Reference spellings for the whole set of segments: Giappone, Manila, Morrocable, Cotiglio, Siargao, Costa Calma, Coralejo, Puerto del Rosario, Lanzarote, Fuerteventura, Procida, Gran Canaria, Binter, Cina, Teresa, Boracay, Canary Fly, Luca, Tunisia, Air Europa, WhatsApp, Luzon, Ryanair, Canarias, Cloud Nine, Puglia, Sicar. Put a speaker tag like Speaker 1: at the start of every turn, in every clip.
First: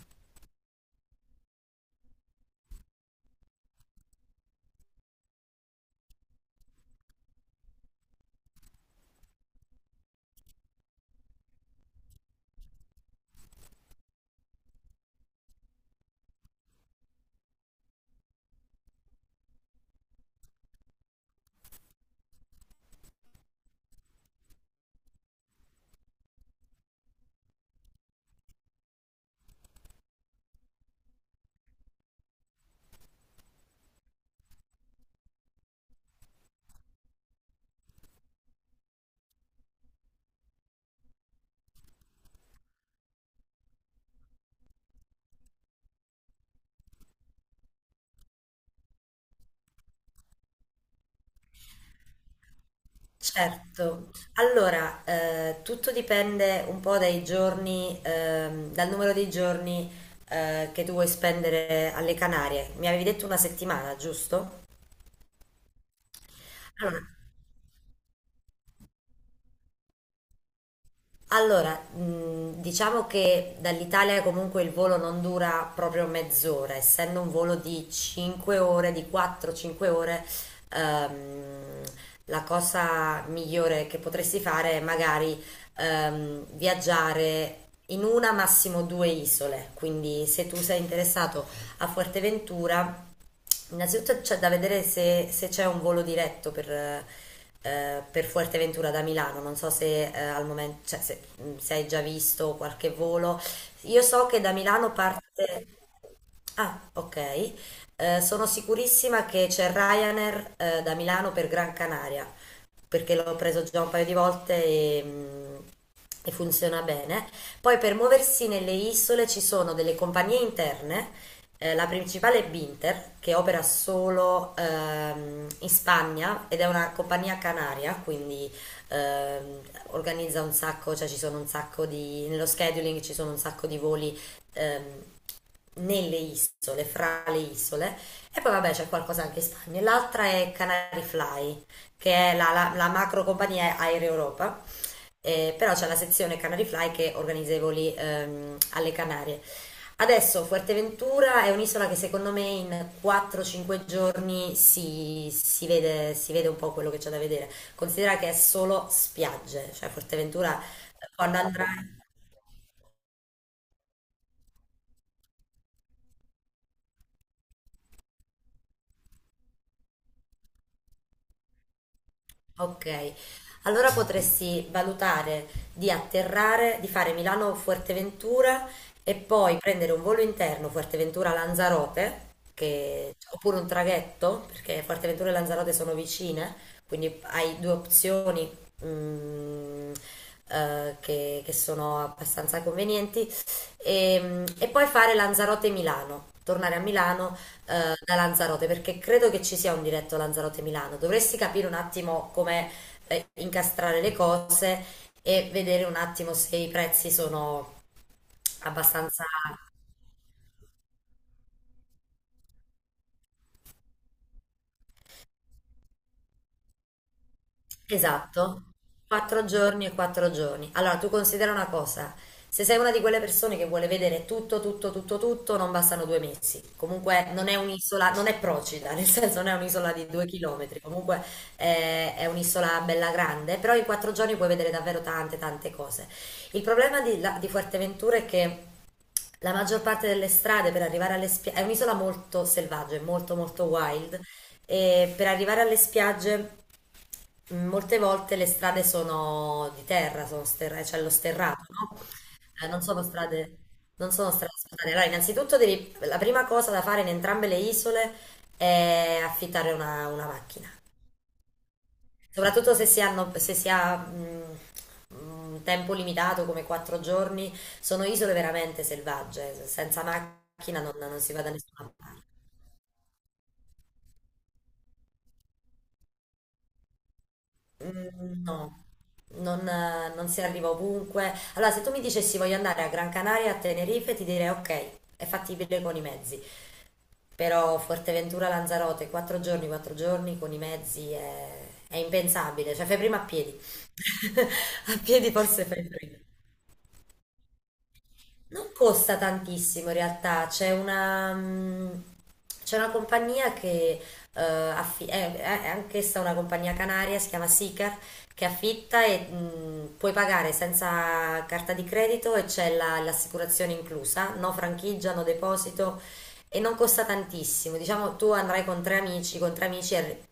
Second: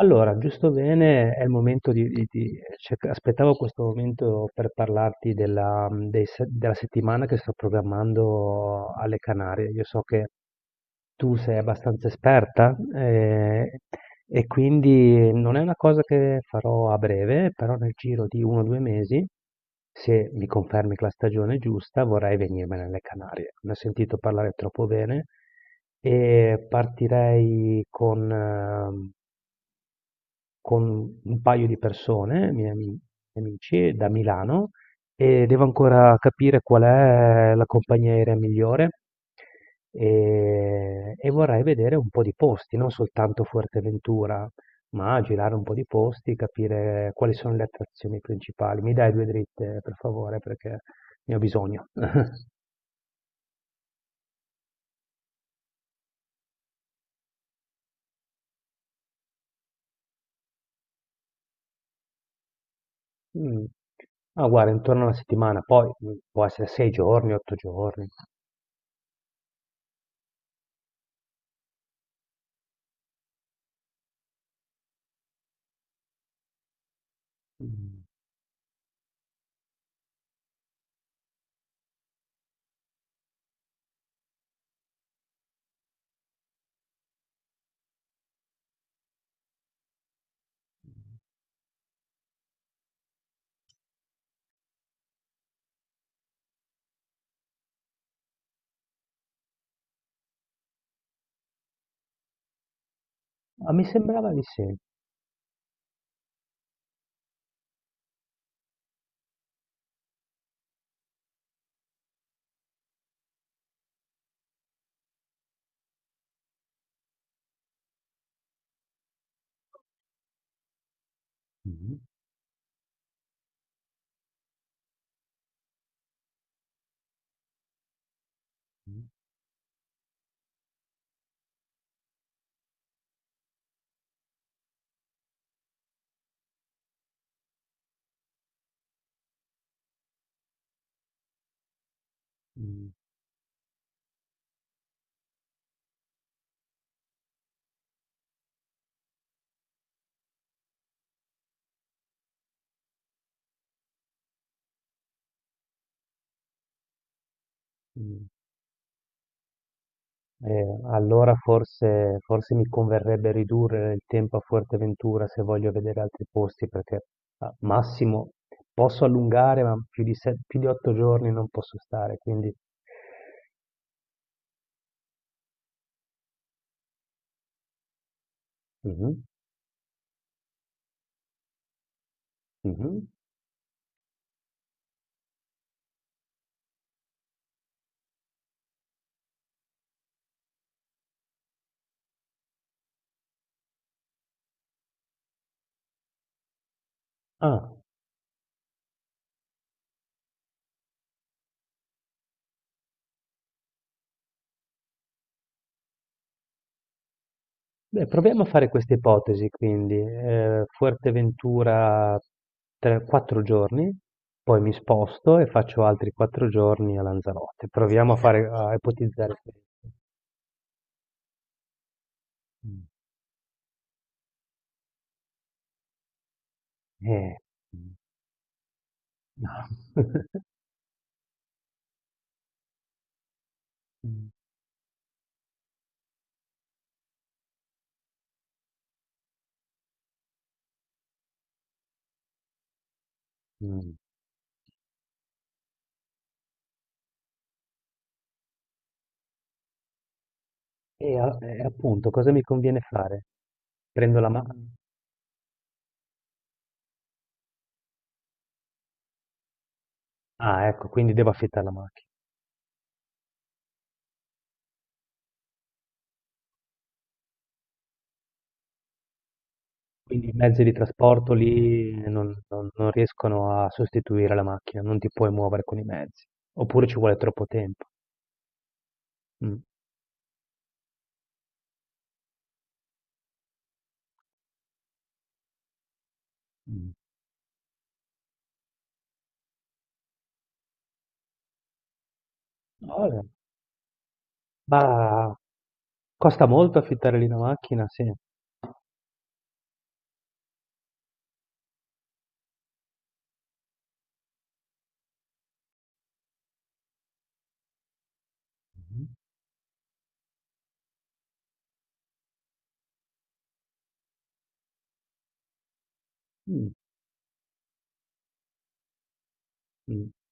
Speaker 1: Allora, giusto bene, è il momento di aspettavo questo momento per parlarti della, mm, dei se- della settimana che sto programmando alle Canarie. Io so che tu sei abbastanza esperta, e quindi non è una cosa che farò a breve, però nel giro di uno o due mesi, se mi confermi che la stagione è giusta, vorrei venirmene alle Canarie. Ne ho sentito parlare troppo bene e partirei con con un paio di persone, miei amici da Milano, e devo ancora capire qual è la compagnia aerea migliore e vorrei vedere un po' di posti, non soltanto Fuerteventura, ma girare un po' di posti, capire quali sono le attrazioni principali. Mi dai due dritte, per favore, perché ne ho bisogno.
Speaker 2: Certo, allora tutto dipende un po' dai giorni, dal numero di giorni che tu vuoi spendere alle Canarie. Mi avevi detto una
Speaker 1: Mm.
Speaker 2: settimana,
Speaker 1: Ah,
Speaker 2: giusto?
Speaker 1: guarda, intorno a una settimana, poi può essere sei
Speaker 2: Allora,
Speaker 1: giorni, otto giorni.
Speaker 2: Allora, diciamo che dall'Italia comunque il volo non dura proprio mezz'ora, essendo un volo di
Speaker 1: Mm.
Speaker 2: 5 ore, di 4-5 ore, ehm, la cosa migliore che potresti fare è magari viaggiare in una, massimo due isole. Quindi se tu sei interessato a Fuerteventura, innanzitutto c'è da vedere se c'è un volo diretto per Fuerteventura da Milano, non so se al momento, cioè, se hai già visto qualche volo.
Speaker 1: Ah, mi
Speaker 2: Io so
Speaker 1: sembrava
Speaker 2: che
Speaker 1: di
Speaker 2: da
Speaker 1: sì.
Speaker 2: Milano parte. Ah, ok. Sono sicurissima che c'è Ryanair da Milano per Gran Canaria, perché l'ho preso già un paio di volte e funziona bene. Poi per muoversi nelle isole ci sono delle compagnie interne, la
Speaker 1: Mm.
Speaker 2: principale è Binter, che opera solo in Spagna ed è una compagnia canaria, quindi
Speaker 1: Mm,
Speaker 2: ehm, organizza un sacco, cioè ci sono un sacco di, nello scheduling ci sono un sacco di voli ehm, nelle isole, fra le isole, e poi vabbè c'è qualcosa anche in Spagna. L'altra è Canary Fly, che è la
Speaker 1: mm.
Speaker 2: macro compagnia Air Europa. Però c'è la sezione Canary Fly che organizza i voli alle Canarie. Adesso Fuerteventura è un'isola che secondo me in 4-5 giorni si vede un po' quello che c'è da vedere. Considera
Speaker 1: Mm.
Speaker 2: che è solo spiagge, cioè Fuerteventura,
Speaker 1: Allora
Speaker 2: quando andrai.
Speaker 1: forse mi converrebbe ridurre il tempo a Fuerteventura se voglio vedere altri posti, perché a massimo posso allungare, ma più di otto giorni non posso stare, quindi...
Speaker 2: Ok, allora potresti valutare di atterrare, di fare Milano-Fuerteventura e
Speaker 1: Mhm,
Speaker 2: poi prendere un volo interno Fuerteventura-Lanzarote,
Speaker 1: mhm.
Speaker 2: oppure un traghetto, perché Fuerteventura e Lanzarote sono vicine, quindi hai due opzioni, mm, che sono abbastanza convenienti, e poi fare Lanzarote-Milano, tornare a Milano,
Speaker 1: Ah,
Speaker 2: da Lanzarote, perché credo che ci sia un diretto Lanzarote-Milano. Dovresti capire un attimo come incastrare le cose e vedere un attimo se i prezzi sono
Speaker 1: beh, proviamo a fare questa
Speaker 2: abbastanza.
Speaker 1: ipotesi, quindi Fuerteventura quattro giorni, poi mi sposto e faccio altri quattro giorni a Lanzarote. Proviamo a fare,
Speaker 2: Esatto,
Speaker 1: a ipotizzare
Speaker 2: quattro
Speaker 1: questo.
Speaker 2: giorni e quattro giorni. Allora, tu considera una cosa, se sei una di quelle persone che vuole vedere tutto, tutto, tutto, tutto, non bastano 2 mesi. Comunque
Speaker 1: Eh,
Speaker 2: non è
Speaker 1: mh,
Speaker 2: un'isola, non è Procida, nel senso non è
Speaker 1: no.
Speaker 2: un'isola di due chilometri, comunque, è un'isola bella grande, però in quattro
Speaker 1: Mh,
Speaker 2: giorni puoi vedere davvero tante, tante cose. Il problema di Fuerteventura è che la maggior parte delle strade per arrivare alle spiagge è un'isola molto selvaggia, è molto molto
Speaker 1: mh.
Speaker 2: wild, e per arrivare alle spiagge molte volte le strade sono di terra, c'è lo
Speaker 1: E
Speaker 2: sterrato, no?
Speaker 1: appunto cosa mi
Speaker 2: Eh,
Speaker 1: conviene
Speaker 2: non sono
Speaker 1: fare?
Speaker 2: strade, non
Speaker 1: Prendo la
Speaker 2: sono
Speaker 1: ma
Speaker 2: strade asfaltate. Allora, innanzitutto la prima cosa da fare in entrambe le isole è affittare una
Speaker 1: Ah,
Speaker 2: macchina.
Speaker 1: ecco, quindi devo affittare la macchina.
Speaker 2: Soprattutto se si hanno, se si ha, un tempo limitato come 4 giorni, sono isole veramente selvagge, senza
Speaker 1: Quindi i mezzi di
Speaker 2: macchina non si
Speaker 1: trasporto
Speaker 2: va da nessuna
Speaker 1: lì
Speaker 2: parte.
Speaker 1: non riescono a sostituire la macchina, non ti puoi muovere con i mezzi, oppure ci vuole troppo tempo.
Speaker 2: Mm, no,
Speaker 1: Mh,
Speaker 2: non si arriva ovunque. Allora, se tu mi dicessi voglio andare a Gran Canaria, a Tenerife, ti direi ok, è fattibile con i mezzi.
Speaker 1: mh.
Speaker 2: Però Fuerteventura, Lanzarote, 4 giorni, 4 giorni con i mezzi è impensabile, cioè fai prima
Speaker 1: Vabbè,
Speaker 2: a piedi. A
Speaker 1: ma
Speaker 2: piedi forse fai prima.
Speaker 1: costa molto affittare lì una macchina? Sì.
Speaker 2: Non costa tantissimo in realtà, c'è una compagnia che eh, affi- è, è anch'essa una compagnia canaria, si chiama Sicar, che affitta
Speaker 1: Mh-mh.
Speaker 2: e puoi pagare senza carta di credito e c'è l'assicurazione inclusa, no franchigia, no deposito, e
Speaker 1: Mh,
Speaker 2: non costa tantissimo. Diciamo tu andrai con tre amici,
Speaker 1: mh.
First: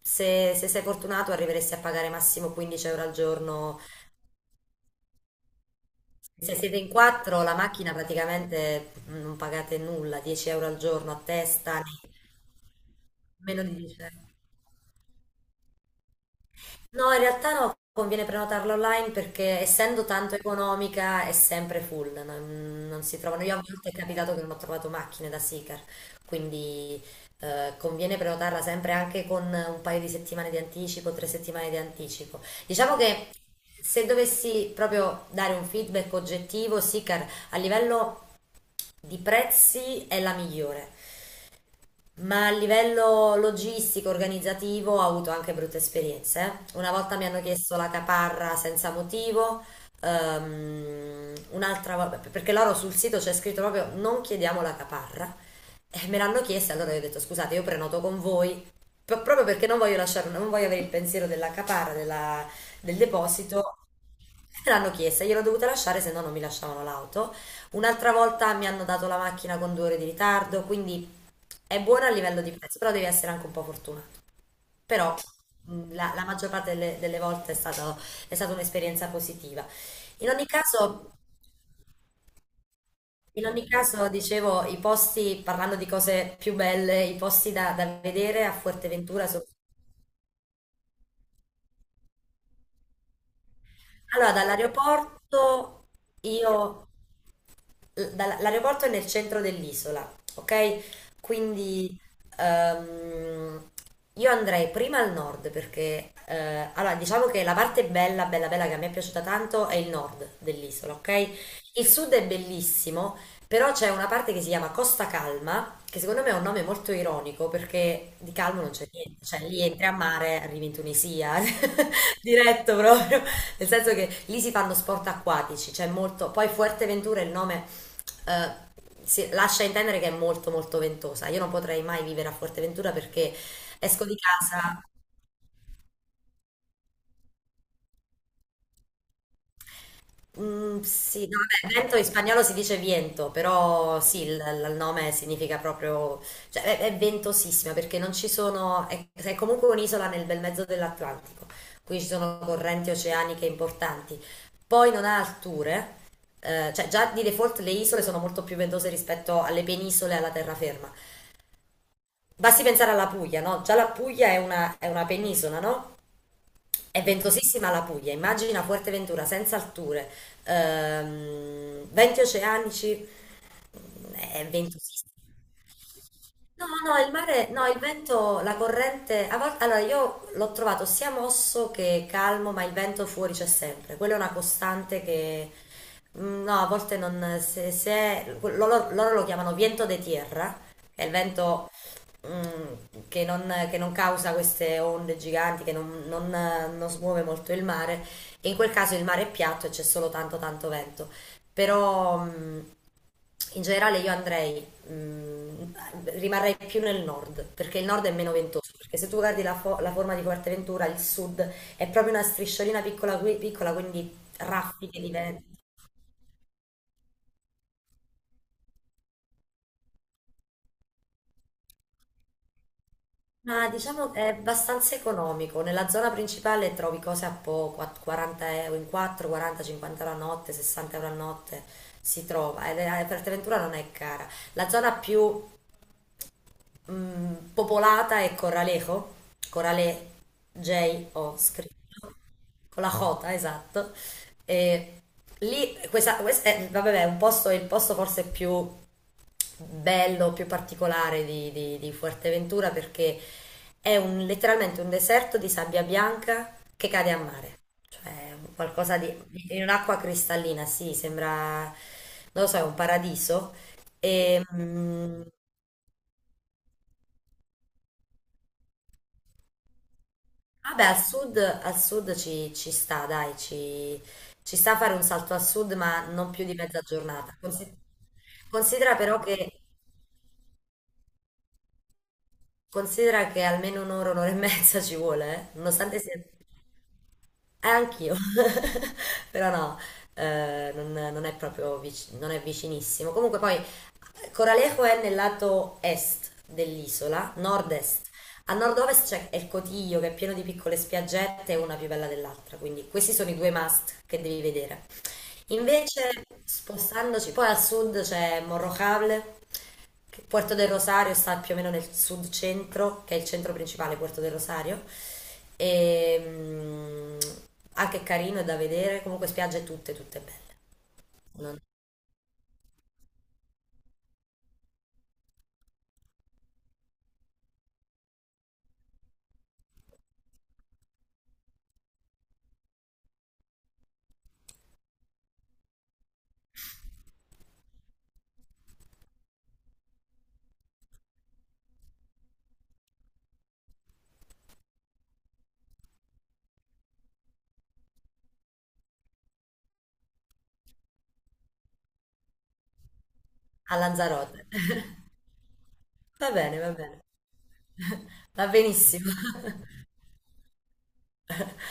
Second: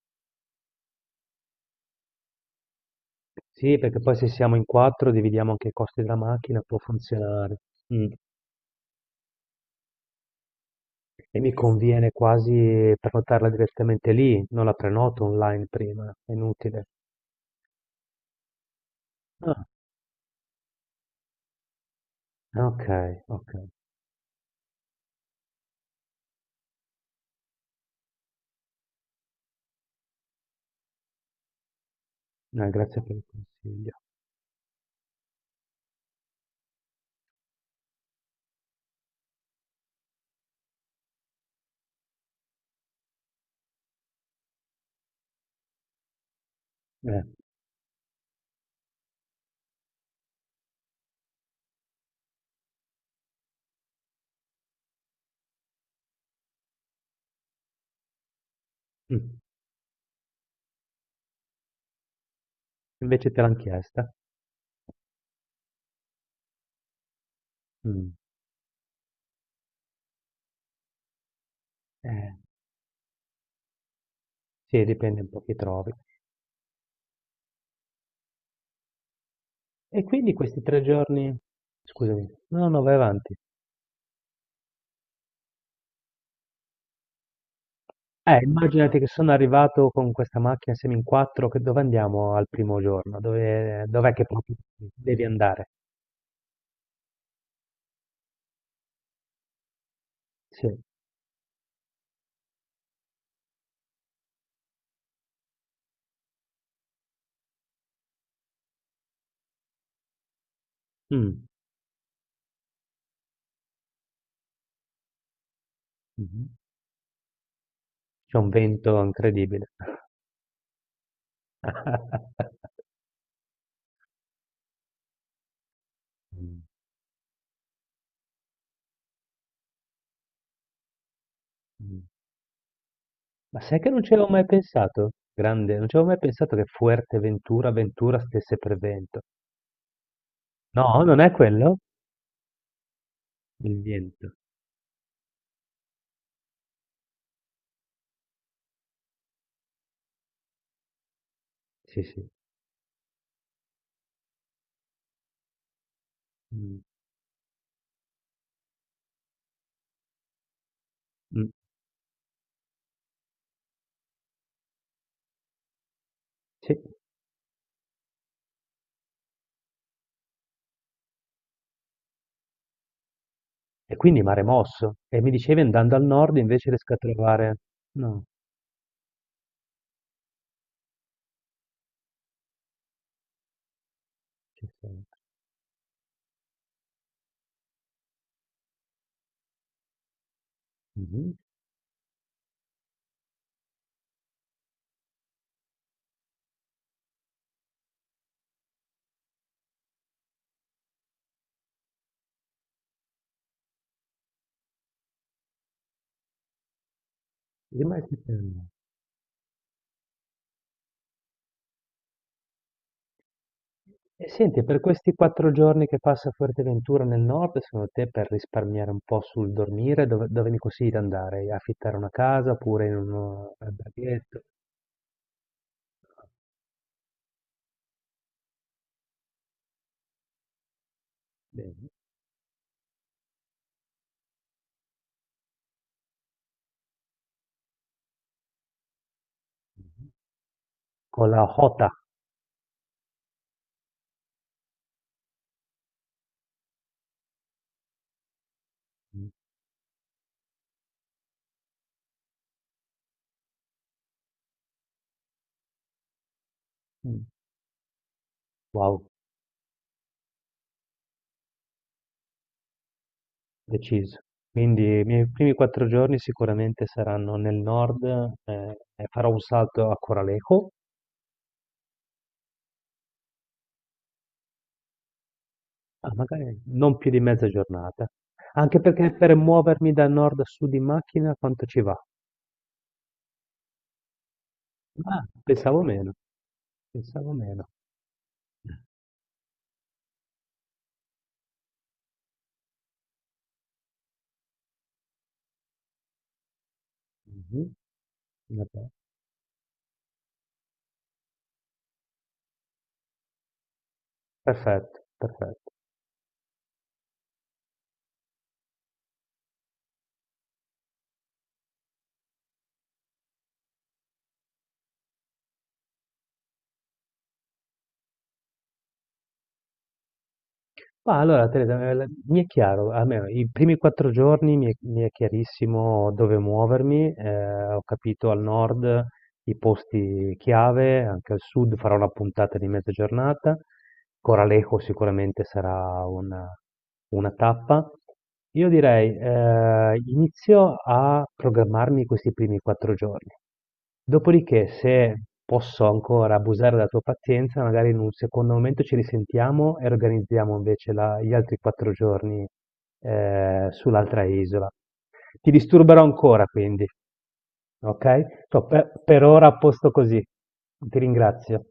Speaker 2: se sei fortunato arriveresti a pagare massimo 15 euro al
Speaker 1: Sì,
Speaker 2: giorno
Speaker 1: perché poi se siamo in quattro dividiamo anche i costi della
Speaker 2: se
Speaker 1: macchina,
Speaker 2: siete
Speaker 1: può
Speaker 2: in quattro, la
Speaker 1: funzionare.
Speaker 2: macchina
Speaker 1: Mm.
Speaker 2: praticamente, non pagate nulla, 10 euro al giorno a
Speaker 1: E mi
Speaker 2: testa,
Speaker 1: conviene quasi prenotarla
Speaker 2: meno di 10
Speaker 1: direttamente
Speaker 2: euro.
Speaker 1: lì, non la prenoto online prima, è inutile.
Speaker 2: No, in realtà no, conviene prenotarla online perché
Speaker 1: Ah,
Speaker 2: essendo tanto economica è sempre full, no,
Speaker 1: ok,
Speaker 2: non si trovano.
Speaker 1: ok.
Speaker 2: Io a volte è capitato che non ho trovato macchine da Sicar, quindi conviene prenotarla sempre anche con un paio di settimane di anticipo, 3 settimane di anticipo. Diciamo
Speaker 1: Grazie per il
Speaker 2: che
Speaker 1: consiglio.
Speaker 2: se dovessi proprio dare un feedback oggettivo, Sicar a livello di prezzi è la migliore. Ma a livello logistico, organizzativo, ho avuto anche brutte esperienze. Una volta
Speaker 1: Eh,
Speaker 2: mi hanno chiesto la caparra senza motivo, un'altra volta, perché loro sul sito c'è scritto proprio non chiediamo la caparra. E me l'hanno chiesta, allora io ho detto scusate, io prenoto con voi,
Speaker 1: mm.
Speaker 2: proprio perché non voglio lasciare, non voglio avere il pensiero della caparra, del
Speaker 1: Invece te l'hanno
Speaker 2: deposito.
Speaker 1: chiesta?
Speaker 2: Me l'hanno chiesta, gliel'ho dovuta lasciare, se no non mi lasciavano l'auto. Un'altra
Speaker 1: Mm.
Speaker 2: volta mi hanno dato la macchina con 2 ore di ritardo, quindi è buona a
Speaker 1: Eh,
Speaker 2: livello di prezzo, però devi essere anche un po' fortunato.
Speaker 1: sì,
Speaker 2: Però
Speaker 1: dipende un po' chi trovi.
Speaker 2: la maggior parte delle volte è stata un'esperienza positiva.
Speaker 1: E
Speaker 2: In
Speaker 1: quindi
Speaker 2: ogni
Speaker 1: questi tre
Speaker 2: caso,
Speaker 1: giorni... Scusami, no, no, vai avanti.
Speaker 2: in ogni caso, dicevo, i posti, parlando di cose più belle, i posti da vedere a
Speaker 1: Immaginati che
Speaker 2: Fuerteventura.
Speaker 1: sono arrivato con questa macchina, siamo in quattro, che dove andiamo al primo giorno? Dov'è che
Speaker 2: Allora,
Speaker 1: proprio devi andare?
Speaker 2: dall'aeroporto, io l'aeroporto è nel centro dell'isola,
Speaker 1: Sì.
Speaker 2: ok? Quindi ehm, io andrei prima al nord perché, allora, diciamo che la parte bella, bella, bella che a me è piaciuta tanto è il nord dell'isola, ok?
Speaker 1: Mm.
Speaker 2: Il sud è bellissimo, però c'è una parte che si chiama Costa Calma, che secondo me è un
Speaker 1: Mhm.
Speaker 2: nome molto ironico perché di
Speaker 1: C'è un
Speaker 2: calmo non c'è
Speaker 1: vento
Speaker 2: niente, cioè lì
Speaker 1: incredibile.
Speaker 2: entri a mare, arrivi in Tunisia. Diretto proprio, nel senso che lì si fanno sport acquatici, c'è molto, poi
Speaker 1: Mm,
Speaker 2: Fuerteventura è il nome, eh, lascia intendere che è molto molto ventosa. Io non potrei
Speaker 1: mm.
Speaker 2: mai vivere a Fuerteventura perché
Speaker 1: Ma sai che non
Speaker 2: esco
Speaker 1: ci
Speaker 2: di
Speaker 1: avevo mai
Speaker 2: casa.
Speaker 1: pensato? Grande, non ci avevo mai pensato che Fuerteventura, Ventura stesse per vento.
Speaker 2: Mm,
Speaker 1: No, non
Speaker 2: sì,
Speaker 1: è
Speaker 2: no, vabbè,
Speaker 1: quello?
Speaker 2: vento in spagnolo si dice viento,
Speaker 1: Il
Speaker 2: però sì,
Speaker 1: vento.
Speaker 2: il nome significa proprio, cioè è ventosissima perché non ci sono, è comunque un'isola nel bel mezzo dell'Atlantico,
Speaker 1: Sì,
Speaker 2: quindi ci
Speaker 1: sì.
Speaker 2: sono correnti oceaniche importanti. Poi non ha alture,
Speaker 1: Mm,
Speaker 2: cioè già di default le isole sono molto più ventose rispetto alle penisole e alla terraferma.
Speaker 1: mm,
Speaker 2: Basti pensare alla Puglia, no? Già la Puglia è una penisola, no?
Speaker 1: sì.
Speaker 2: È ventosissima la Puglia, immagina Fuerteventura senza alture, venti oceanici,
Speaker 1: E quindi mare
Speaker 2: è
Speaker 1: mosso.
Speaker 2: ventosissima.
Speaker 1: E mi dicevi, andando al nord
Speaker 2: No,
Speaker 1: invece riesco a
Speaker 2: no, il mare,
Speaker 1: trovare...
Speaker 2: no, il
Speaker 1: No.
Speaker 2: vento, la corrente, a volte, allora io l'ho trovato sia mosso che calmo, ma il vento fuori c'è sempre, quella è una
Speaker 1: Ci sta.
Speaker 2: costante che, no, a volte non, loro lo chiamano viento de tierra, è il
Speaker 1: Mh-mh.
Speaker 2: vento, che non causa queste onde giganti, che non smuove molto il mare, e in quel caso il mare è piatto e c'è solo tanto tanto vento, però. In generale io andrei, mh, rimarrei più nel nord, perché il nord è
Speaker 1: Rimasi
Speaker 2: meno
Speaker 1: fermo.
Speaker 2: ventoso, perché se tu guardi la forma di Fuerteventura, il sud è proprio una strisciolina piccola, piccola quindi
Speaker 1: E senti, per
Speaker 2: raffiche di
Speaker 1: questi 4
Speaker 2: vento.
Speaker 1: giorni che passa a Fuerteventura nel nord, secondo te per risparmiare un po' sul dormire, dove mi consigli di andare? Affittare una casa oppure in un
Speaker 2: Ma diciamo è
Speaker 1: alberghetto?
Speaker 2: abbastanza economico, nella zona principale trovi cose a poco, a 40 euro in 4, 40, 50 euro a notte, 60 euro a notte
Speaker 1: Bene.
Speaker 2: si trova, e Fuerteventura non è cara. La zona più popolata è Coralejo,
Speaker 1: Mh-mh.
Speaker 2: Corale J
Speaker 1: Con
Speaker 2: ho
Speaker 1: la
Speaker 2: scritto.
Speaker 1: Jota.
Speaker 2: Con la Jota, esatto. E lì, questa è, vabbè, è un posto, è il posto forse più
Speaker 1: Mh.
Speaker 2: bello, più particolare di Fuerteventura perché è letteralmente un deserto di sabbia bianca che cade a
Speaker 1: Mh.
Speaker 2: mare, cioè un qualcosa
Speaker 1: Wow,
Speaker 2: di, in un'acqua cristallina, sì, sembra, non lo so, è un paradiso.
Speaker 1: deciso.
Speaker 2: E,
Speaker 1: Quindi i
Speaker 2: mm,
Speaker 1: miei primi 4 giorni sicuramente saranno nel nord, e farò un salto a Coralejo,
Speaker 2: Vabbè, al sud ci sta, dai, ci sta fare un salto al sud, ma
Speaker 1: ma
Speaker 2: non più di
Speaker 1: magari
Speaker 2: mezza
Speaker 1: non più di
Speaker 2: giornata.
Speaker 1: mezza giornata. Anche
Speaker 2: Considera,
Speaker 1: perché
Speaker 2: però
Speaker 1: per
Speaker 2: che,
Speaker 1: muovermi da nord a sud in macchina quanto ci va?
Speaker 2: considera che almeno un'ora, un'ora e mezza ci
Speaker 1: Ah,
Speaker 2: vuole, eh? Nonostante sia. Eh,
Speaker 1: pensavo meno.
Speaker 2: anch'io, però no, non è vicinissimo. Comunque poi Coralejo è nel lato est dell'isola,
Speaker 1: Mhm,
Speaker 2: nord-est. A
Speaker 1: vabbè,
Speaker 2: nord-ovest c'è il Cotiglio che è pieno di piccole spiaggette, una più bella dell'altra, quindi questi sono i due must che devi vedere.
Speaker 1: perfetto, perfetto.
Speaker 2: Invece, spostandoci poi al sud c'è Morrocable, Puerto del Rosario sta più o meno nel sud centro, che è il centro principale, Puerto del Rosario. E, mm, anche carino, è da vedere, comunque spiagge tutte, tutte belle.
Speaker 1: Ma allora,
Speaker 2: Non-
Speaker 1: Teresa, mi è chiaro, almeno i primi quattro giorni mi è chiarissimo dove muovermi, ho capito al nord i posti chiave, anche al sud farò una puntata di mezza giornata, Coralejo sicuramente sarà una tappa. Io direi, inizio a programmarmi questi primi quattro giorni. Dopodiché se posso ancora abusare della tua pazienza, magari in un secondo momento ci risentiamo e organizziamo invece gli altri quattro giorni
Speaker 2: A
Speaker 1: sull'altra
Speaker 2: Lanzarote.
Speaker 1: isola. Ti disturberò
Speaker 2: Va
Speaker 1: ancora
Speaker 2: bene, va
Speaker 1: quindi,
Speaker 2: bene.
Speaker 1: ok?
Speaker 2: Va
Speaker 1: So, per
Speaker 2: benissimo.
Speaker 1: per ora a posto così. Ti ringrazio.